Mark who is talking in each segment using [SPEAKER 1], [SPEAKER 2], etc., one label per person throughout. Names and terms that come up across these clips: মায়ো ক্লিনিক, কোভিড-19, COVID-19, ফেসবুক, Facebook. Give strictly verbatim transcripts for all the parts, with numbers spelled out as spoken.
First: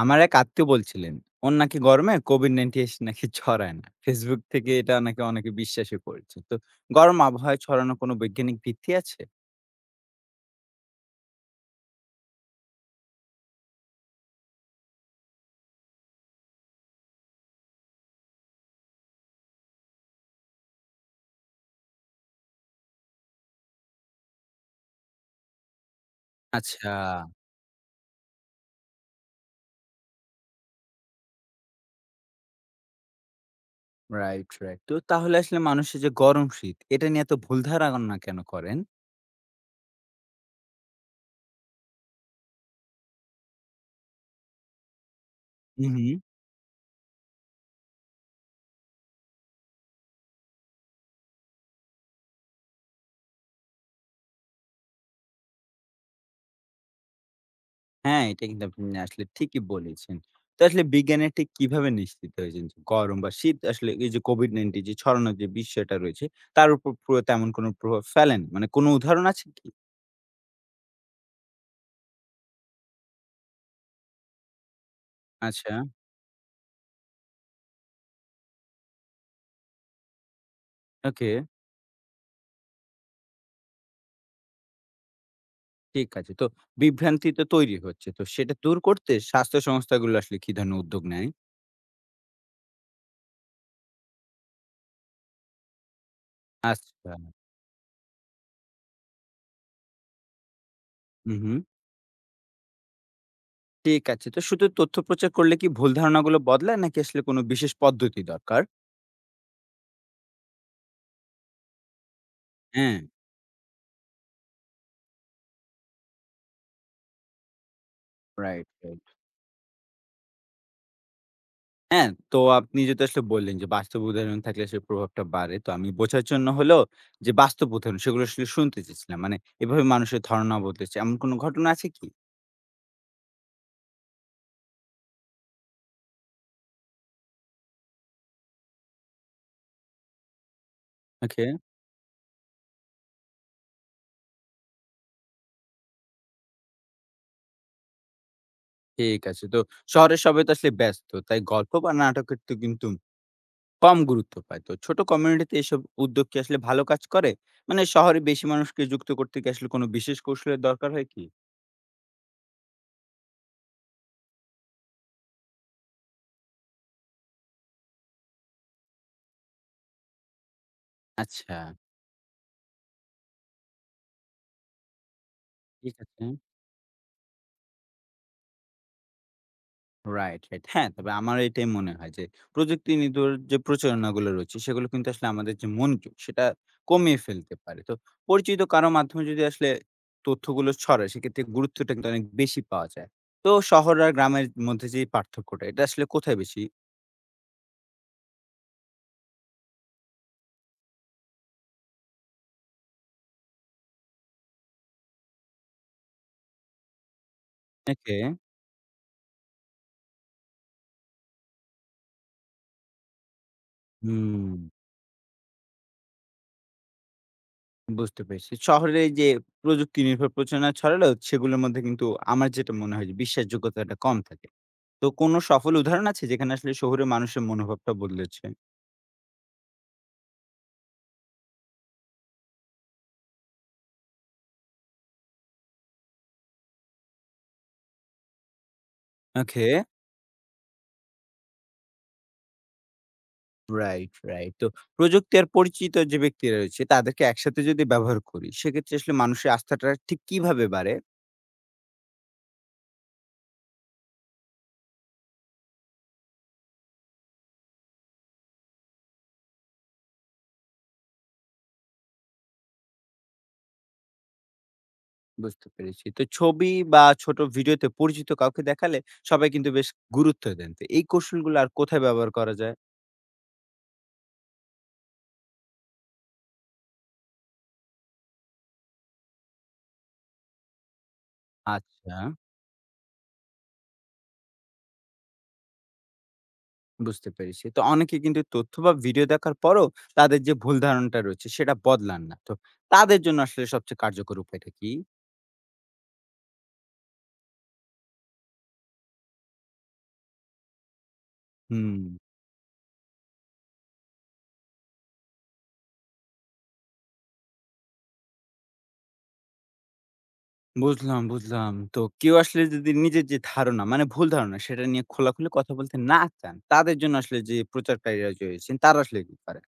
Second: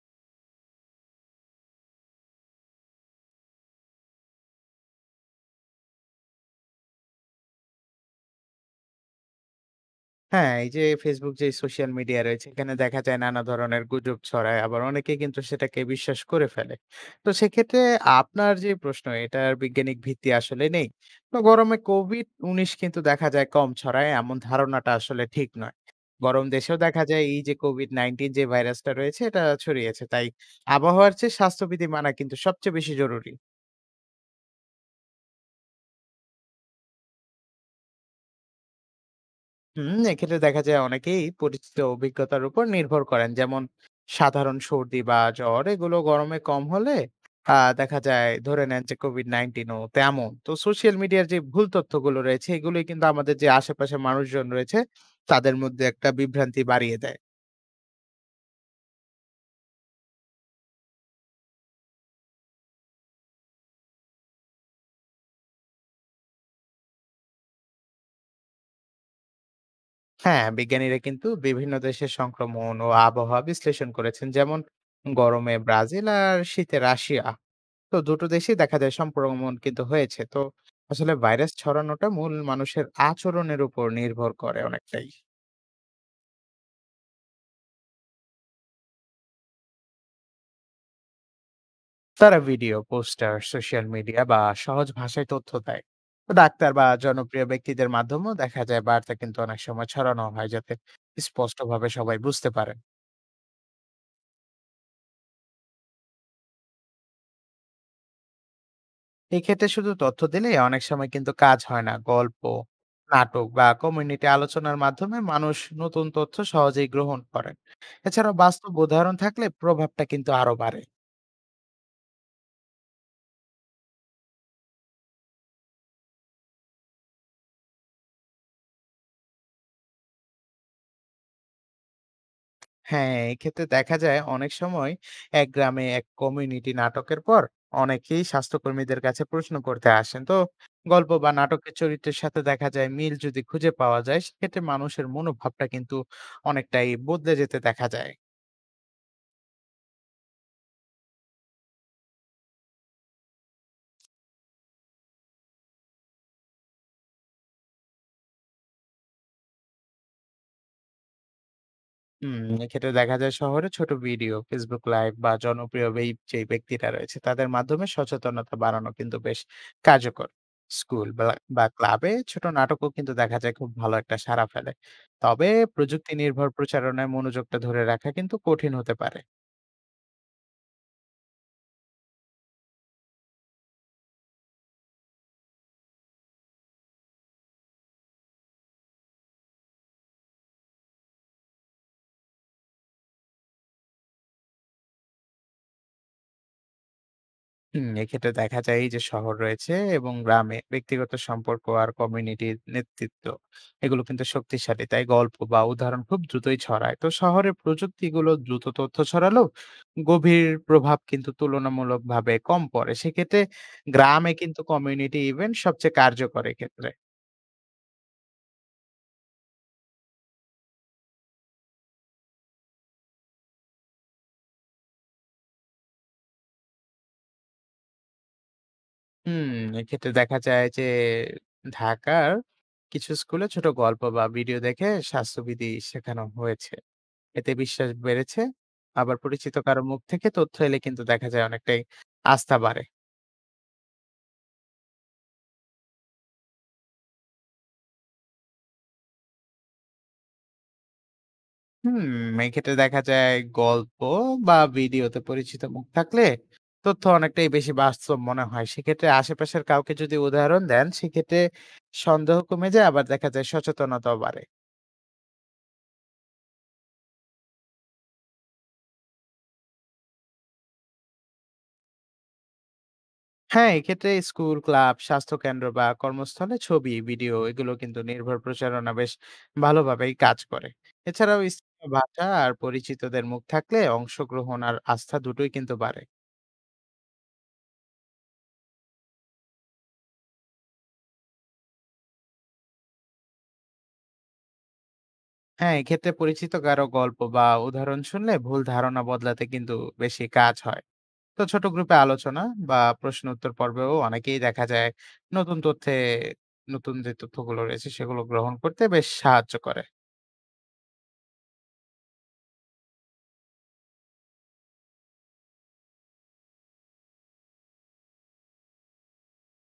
[SPEAKER 1] আমার এক আত্মীয় বলছিলেন ওর নাকি গরমে Covid-nineteen নাকি ছড়ায় না। ফেসবুক থেকে এটা নাকি অনেকে বিশ্বাসই করছে। তো গরম আবহাওয়ায় ছড়ানোর কোনো বৈজ্ঞানিক ভিত্তি আছে?
[SPEAKER 2] হ্যাঁ, এই যে Facebook যে সোশ্যাল মিডিয়া রয়েছে এখানে দেখা যায় নানা ধরনের গুজব ছড়ায়। আবার অনেকে কিন্তু সেটাকে বিশ্বাস করে ফেলে। তো সেক্ষেত্রে আপনার যে প্রশ্ন এটার বৈজ্ঞানিক ভিত্তি আসলে নেই। তো গরমে কোভিড নাইন্টিন কিন্তু দেখা যায় কম ছড়ায় এমন ধারণাটা আসলে ঠিক নয়। গরম দেশেও
[SPEAKER 1] আচ্ছা,
[SPEAKER 2] দেখা যায় এই যে কোভিড নাইন্টিন যে ভাইরাসটা রয়েছে এটা ছড়িয়েছে। তাই আবহাওয়ার চেয়ে স্বাস্থ্যবিধি মানা কিন্তু সবচেয়ে বেশি জরুরি।
[SPEAKER 1] Right, right. তো তাহলে আসলে মানুষের যে গরম শীত এটা নিয়ে এত ভুল ধারণা কেন করেন?
[SPEAKER 2] হুম, এক্ষেত্রে দেখা যায় অনেকেই পরিচিত অভিজ্ঞতার উপর নির্ভর করেন, যেমন সাধারণ সর্দি বা জ্বর
[SPEAKER 1] হু,
[SPEAKER 2] এগুলো
[SPEAKER 1] হু।
[SPEAKER 2] গরমে কম হলে আহ, দেখা যায় ধরে নেন যে কোভিড নাইন্টিনও তেমন। তো সোশ্যাল মিডিয়ার যে ভুল তথ্যগুলো রয়েছে এগুলোই কিন্তু আমাদের যে আশেপাশে মানুষজন রয়েছে তাদের মধ্যে একটা বিভ্রান্তি বাড়িয়ে দেয়।
[SPEAKER 1] হ্যাঁ, এটা কিন্তু আপনি আসলে ঠিকই বলেছেন। তো আসলে বিজ্ঞানীরা ঠিক কিভাবে নিশ্চিত হয়েছেন যে গরম বা শীত আসলে এই যে কোভিড-নাইন্টিন যে ছড়ানোর যে বিষয়টা রয়েছে তার উপর পুরো তেমন কোনো প্রভাব ফেলেনি? মানে কোনো উদাহরণ আছে কি?
[SPEAKER 2] হ্যাঁ, বিজ্ঞানীরা কিন্তু বিভিন্ন দেশের সংক্রমণ ও আবহাওয়া বিশ্লেষণ করেছেন। যেমন গরমে
[SPEAKER 1] আচ্ছা,
[SPEAKER 2] ব্রাজিল আর শীতে রাশিয়া। তো দুটো দেশেই দেখা যায় সংক্রমণ কিন্তু হয়েছে। তো আসলে
[SPEAKER 1] ওকে।
[SPEAKER 2] ভাইরাস ছড়ানোটা মূল মানুষের আচরণের উপর নির্ভর করে অনেকটাই।
[SPEAKER 1] ঠিক আছে। তো বিভ্রান্তি তো তৈরি হচ্ছে। তো সেটা দূর করতে স্বাস্থ্য সংস্থাগুলো আসলে কি ধরনের উদ্যোগ নেয়?
[SPEAKER 2] তারা ভিডিও, পোস্টার, সোশ্যাল মিডিয়া বা সহজ ভাষায় তথ্য দেয়। তো ডাক্তার বা
[SPEAKER 1] আচ্ছা।
[SPEAKER 2] জনপ্রিয় ব্যক্তিদের মাধ্যমেও দেখা যায় বার্তা কিন্তু অনেক সময় ছড়ানো হয়, যাতে
[SPEAKER 1] হুম, হুম।
[SPEAKER 2] স্পষ্টভাবে সবাই বুঝতে পারে।
[SPEAKER 1] ঠিক আছে। তো শুধু তথ্য প্রচার করলে কি ভুল ধারণাগুলো বদলায় নাকি আসলে কোনো বিশেষ পদ্ধতি দরকার?
[SPEAKER 2] এক্ষেত্রে শুধু তথ্য দিলে অনেক সময় কিন্তু কাজ হয় না। গল্প,
[SPEAKER 1] হ্যাঁ,
[SPEAKER 2] নাটক বা কমিউনিটি আলোচনার মাধ্যমে মানুষ নতুন তথ্য সহজেই গ্রহণ করেন। এছাড়াও
[SPEAKER 1] রাইট,
[SPEAKER 2] বাস্তব
[SPEAKER 1] রাইট।
[SPEAKER 2] উদাহরণ থাকলে প্রভাবটা কিন্তু আরো বাড়ে।
[SPEAKER 1] হ্যাঁ, তো আপনি যেটা আসলে বললেন যে বাস্তব উদাহরণ থাকলে আসলে প্রভাবটা বাড়ে। তো আমি বোঝার জন্য হলেও যে বাস্তব উদাহরণ সেগুলো আসলে শুনতে চেয়েছিলাম। মানে এভাবে মানুষের ধারণা বদলেছে। এমন কোনো ঘটনা আছে কি?
[SPEAKER 2] হ্যাঁ, এক্ষেত্রে দেখা যায় অনেক সময় এক গ্রামে এক কমিউনিটি নাটকের পর অনেকেই স্বাস্থ্যকর্মীদের কাছে প্রশ্ন করতে আসেন। তো গল্প বা
[SPEAKER 1] ওকে,
[SPEAKER 2] নাটকের চরিত্রের সাথে দেখা যায় মিল যদি খুঁজে পাওয়া যায় সেক্ষেত্রে মানুষের মনোভাবটা কিন্তু অনেকটাই বদলে যেতে দেখা যায়।
[SPEAKER 1] ঠিক আছে। তো শহরের সবাই তো আসলে ব্যস্ত। তাই গল্প বা নাটকের তো কিন্তু কম গুরুত্ব পায়। তো ছোট কমিউনিটিতে এসব উদ্যোগ কি আসলে ভালো কাজ করে? মানে শহরে বেশি মানুষকে যুক্ত করতে কি আসলে কোনো বিশেষ কৌশলের দরকার হয় কি?
[SPEAKER 2] হুম, এক্ষেত্রে দেখা যায় শহরে ছোট ভিডিও, Facebook লাইভ বা জনপ্রিয় এই যে ব্যক্তিরা রয়েছে তাদের মাধ্যমে সচেতনতা বাড়ানো কিন্তু বেশ কার্যকর। স্কুল বা
[SPEAKER 1] আচ্ছা,
[SPEAKER 2] বা ক্লাবে ছোট নাটকও কিন্তু দেখা যায় খুব ভালো একটা সাড়া ফেলে। তবে
[SPEAKER 1] ঠিক
[SPEAKER 2] প্রযুক্তি
[SPEAKER 1] আছে।
[SPEAKER 2] নির্ভর প্রচারণায় মনোযোগটা ধরে রাখা কিন্তু কঠিন হতে পারে।
[SPEAKER 1] Right, right. হ্যাঁ, তবে আমার এটাই মনে হয় যে প্রযুক্তি নির্ভর যে প্রচারণাগুলো রয়েছে সেগুলো কিন্তু আসলে আমাদের যে মনোযোগ সেটা কমিয়ে ফেলতে পারে। তো পরিচিত কারো মাধ্যমে যদি আসলে তথ্যগুলো ছড়ায় সেক্ষেত্রে গুরুত্বটা কিন্তু অনেক বেশি পাওয়া যায়। তো শহর আর গ্রামের মধ্যে যে পার্থক্যটা এটা আসলে কোথায় বেশি?
[SPEAKER 2] হুম, এক্ষেত্রে দেখা যায় এই যে শহর রয়েছে এবং গ্রামে ব্যক্তিগত সম্পর্ক আর কমিউনিটির নেতৃত্ব এগুলো কিন্তু শক্তিশালী, তাই গল্প বা উদাহরণ খুব দ্রুতই ছড়ায়। তো শহরে
[SPEAKER 1] ওকে,
[SPEAKER 2] প্রযুক্তিগুলো দ্রুত তথ্য ছড়ালো, গভীর প্রভাব কিন্তু তুলনামূলকভাবে কম পড়ে। সেক্ষেত্রে গ্রামে
[SPEAKER 1] হুম।
[SPEAKER 2] কিন্তু কমিউনিটি ইভেন্ট সবচেয়ে কার্যকর ক্ষেত্রে।
[SPEAKER 1] বুঝতে পেরেছি। শহরে এই যে প্রযুক্তি নির্ভর প্রচারণা ছড়ালেও সেগুলোর মধ্যে কিন্তু আমার যেটা মনে হয় যে বিশ্বাসযোগ্যতাটা কম থাকে। তো কোনো সফল উদাহরণ আছে যেখানে আসলে শহুরে মানুষের মনোভাবটা বদলেছে?
[SPEAKER 2] হুম, এক্ষেত্রে দেখা যায় যে ঢাকার কিছু স্কুলে ছোট গল্প বা ভিডিও দেখে স্বাস্থ্যবিধি শেখানো হয়েছে, এতে বিশ্বাস বেড়েছে। আবার পরিচিত
[SPEAKER 1] ওকে।
[SPEAKER 2] কারো মুখ থেকে তথ্য এলে কিন্তু দেখা যায় অনেকটাই আস্থা বাড়ে।
[SPEAKER 1] Right, right. তো প্রযুক্তি আর পরিচিত যে ব্যক্তিরা রয়েছে তাদেরকে একসাথে যদি ব্যবহার করি সেক্ষেত্রে আসলে মানুষের আস্থাটা ঠিক কিভাবে বাড়ে?
[SPEAKER 2] হুম, এক্ষেত্রে দেখা যায় গল্প বা ভিডিওতে পরিচিত মুখ থাকলে তথ্য অনেকটাই বেশি বাস্তব মনে হয়। সেক্ষেত্রে আশেপাশের কাউকে যদি উদাহরণ দেন, সেক্ষেত্রে সন্দেহ কমে যায়, আবার দেখা যায় সচেতনতাও বাড়ে।
[SPEAKER 1] বুঝতে পেরেছি। তো ছবি বা ছোট ভিডিওতে পরিচিত কাউকে দেখালে সবাই কিন্তু বেশ গুরুত্ব দেন। তো এই কৌশলগুলো আর কোথায় ব্যবহার করা যায়?
[SPEAKER 2] হ্যাঁ, এক্ষেত্রে স্কুল, ক্লাব, স্বাস্থ্যকেন্দ্র বা কর্মস্থলে ছবি, ভিডিও এগুলো কিন্তু নির্ভর প্রচারণা বেশ ভালোভাবেই কাজ করে। এছাড়াও স্থানীয়
[SPEAKER 1] আচ্ছা।
[SPEAKER 2] ভাষা আর পরিচিতদের মুখ থাকলে অংশগ্রহণ আর আস্থা দুটোই কিন্তু বাড়ে।
[SPEAKER 1] বুঝতে পেরেছি। তো অনেকে কিন্তু তথ্য বা ভিডিও দেখার পরও তাদের যে ভুল ধারণাটা রয়েছে সেটা বদলান না। তো তাদের জন্য আসলে সবচেয়ে কার্যকর উপায়টা কি?
[SPEAKER 2] হ্যাঁ, এক্ষেত্রে পরিচিত কারো গল্প বা উদাহরণ শুনলে ভুল ধারণা বদলাতে কিন্তু বেশি কাজ হয়। তো ছোট গ্রুপে
[SPEAKER 1] হুম।
[SPEAKER 2] আলোচনা বা প্রশ্ন উত্তর পর্বেও অনেকেই দেখা যায় নতুন তথ্যে নতুন যে তথ্যগুলো রয়েছে সেগুলো গ্রহণ করতে বেশ সাহায্য করে।
[SPEAKER 1] বুঝলাম, বুঝলাম। তো কেউ আসলে যদি নিজের যে ধারণা মানে ভুল ধারণা সেটা নিয়ে খোলাখুলি কথা বলতে না চান, তাদের জন্য আসলে যে প্রচারকারীরা রয়েছেন তারা আসলে কি করেন?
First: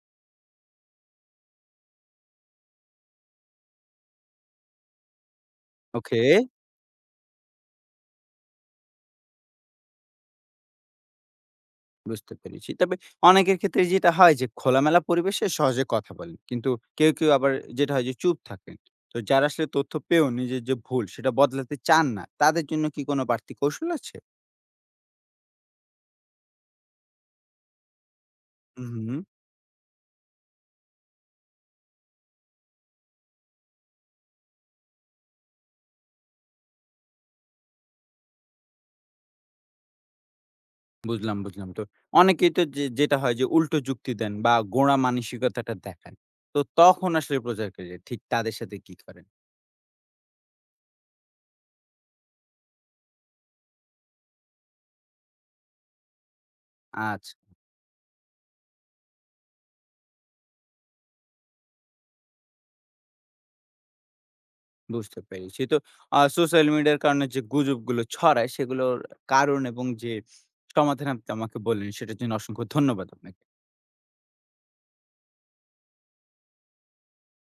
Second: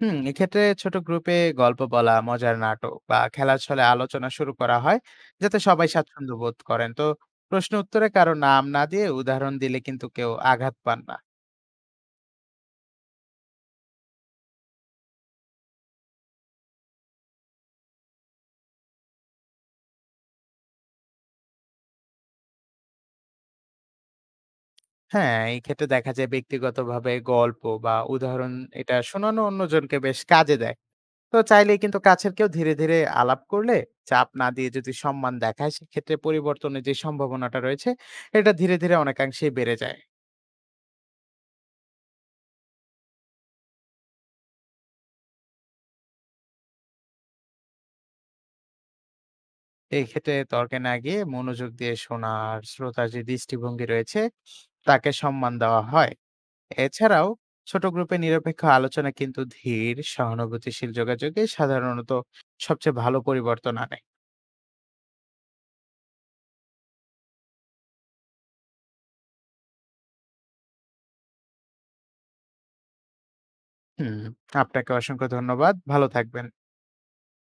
[SPEAKER 2] হুম, এক্ষেত্রে ছোট গ্রুপে গল্প বলা, মজার নাটক বা খেলার ছলে আলোচনা শুরু করা হয় যাতে সবাই
[SPEAKER 1] ওকে।
[SPEAKER 2] স্বাচ্ছন্দ্য বোধ করেন। তো প্রশ্ন উত্তরে কারো নাম না দিয়ে উদাহরণ দিলে কিন্তু কেউ আঘাত পান না।
[SPEAKER 1] বুঝতে পেরেছি। তবে অনেকের ক্ষেত্রে যেটা হয় যে খোলামেলা পরিবেশে সহজে কথা বলেন। কিন্তু কেউ, কেউ আবার যেটা হয় যে চুপ থাকেন। তো যারা আসলে তথ্য পেয়েও নিজের যে ভুল সেটা বদলাতে চান না, তাদের জন্য কি কোনো বাড়তি কৌশল আছে?
[SPEAKER 2] হ্যাঁ, এই ক্ষেত্রে দেখা যায় ব্যক্তিগতভাবে গল্প বা উদাহরণ
[SPEAKER 1] হুম,
[SPEAKER 2] এটা
[SPEAKER 1] হুম।
[SPEAKER 2] শোনানো অন্যজনকে বেশ কাজে দেয়। তো চাইলেই কিন্তু কাছের কেউ ধীরে ধীরে আলাপ করলে, চাপ না দিয়ে যদি সম্মান দেখায়, সেক্ষেত্রে পরিবর্তনের যে সম্ভাবনাটা রয়েছে এটা ধীরে ধীরে অনেকাংশেই বেড়ে যায়।
[SPEAKER 1] বুঝলাম, বুঝলাম। তো অনেকেই তো যে যেটা হয় যে উল্টো যুক্তি দেন বা গোঁড়া মানসিকতাটা দেখান। তো তখন আসলে প্রচারকারীরা ঠিক তাদের সাথে কি করেন?
[SPEAKER 2] এক্ষেত্রে তর্কে না গিয়ে মনোযোগ দিয়ে শোনার শ্রোতার যে দৃষ্টিভঙ্গি রয়েছে তাকে সম্মান দেওয়া হয়। এছাড়াও
[SPEAKER 1] আচ্ছা।
[SPEAKER 2] ছোট গ্রুপে নিরপেক্ষ আলোচনা কিন্তু ধীর সহানুভূতিশীল যোগাযোগে সাধারণত সবচেয়ে ভালো পরিবর্তন আনে।
[SPEAKER 1] বুঝতে পেরেছি। তো আ সোশ্যাল মিডিয়ার কারণে যে গুজবগুলো ছড়ায়, সেগুলোর কারণ এবং যে সমাধান আপনি আমাকে বললেন, সেটার জন্য অসংখ্য ধন্যবাদ আপনাকে।
[SPEAKER 2] হুম, আপনাকে অসংখ্য ধন্যবাদ, ভালো থাকবেন।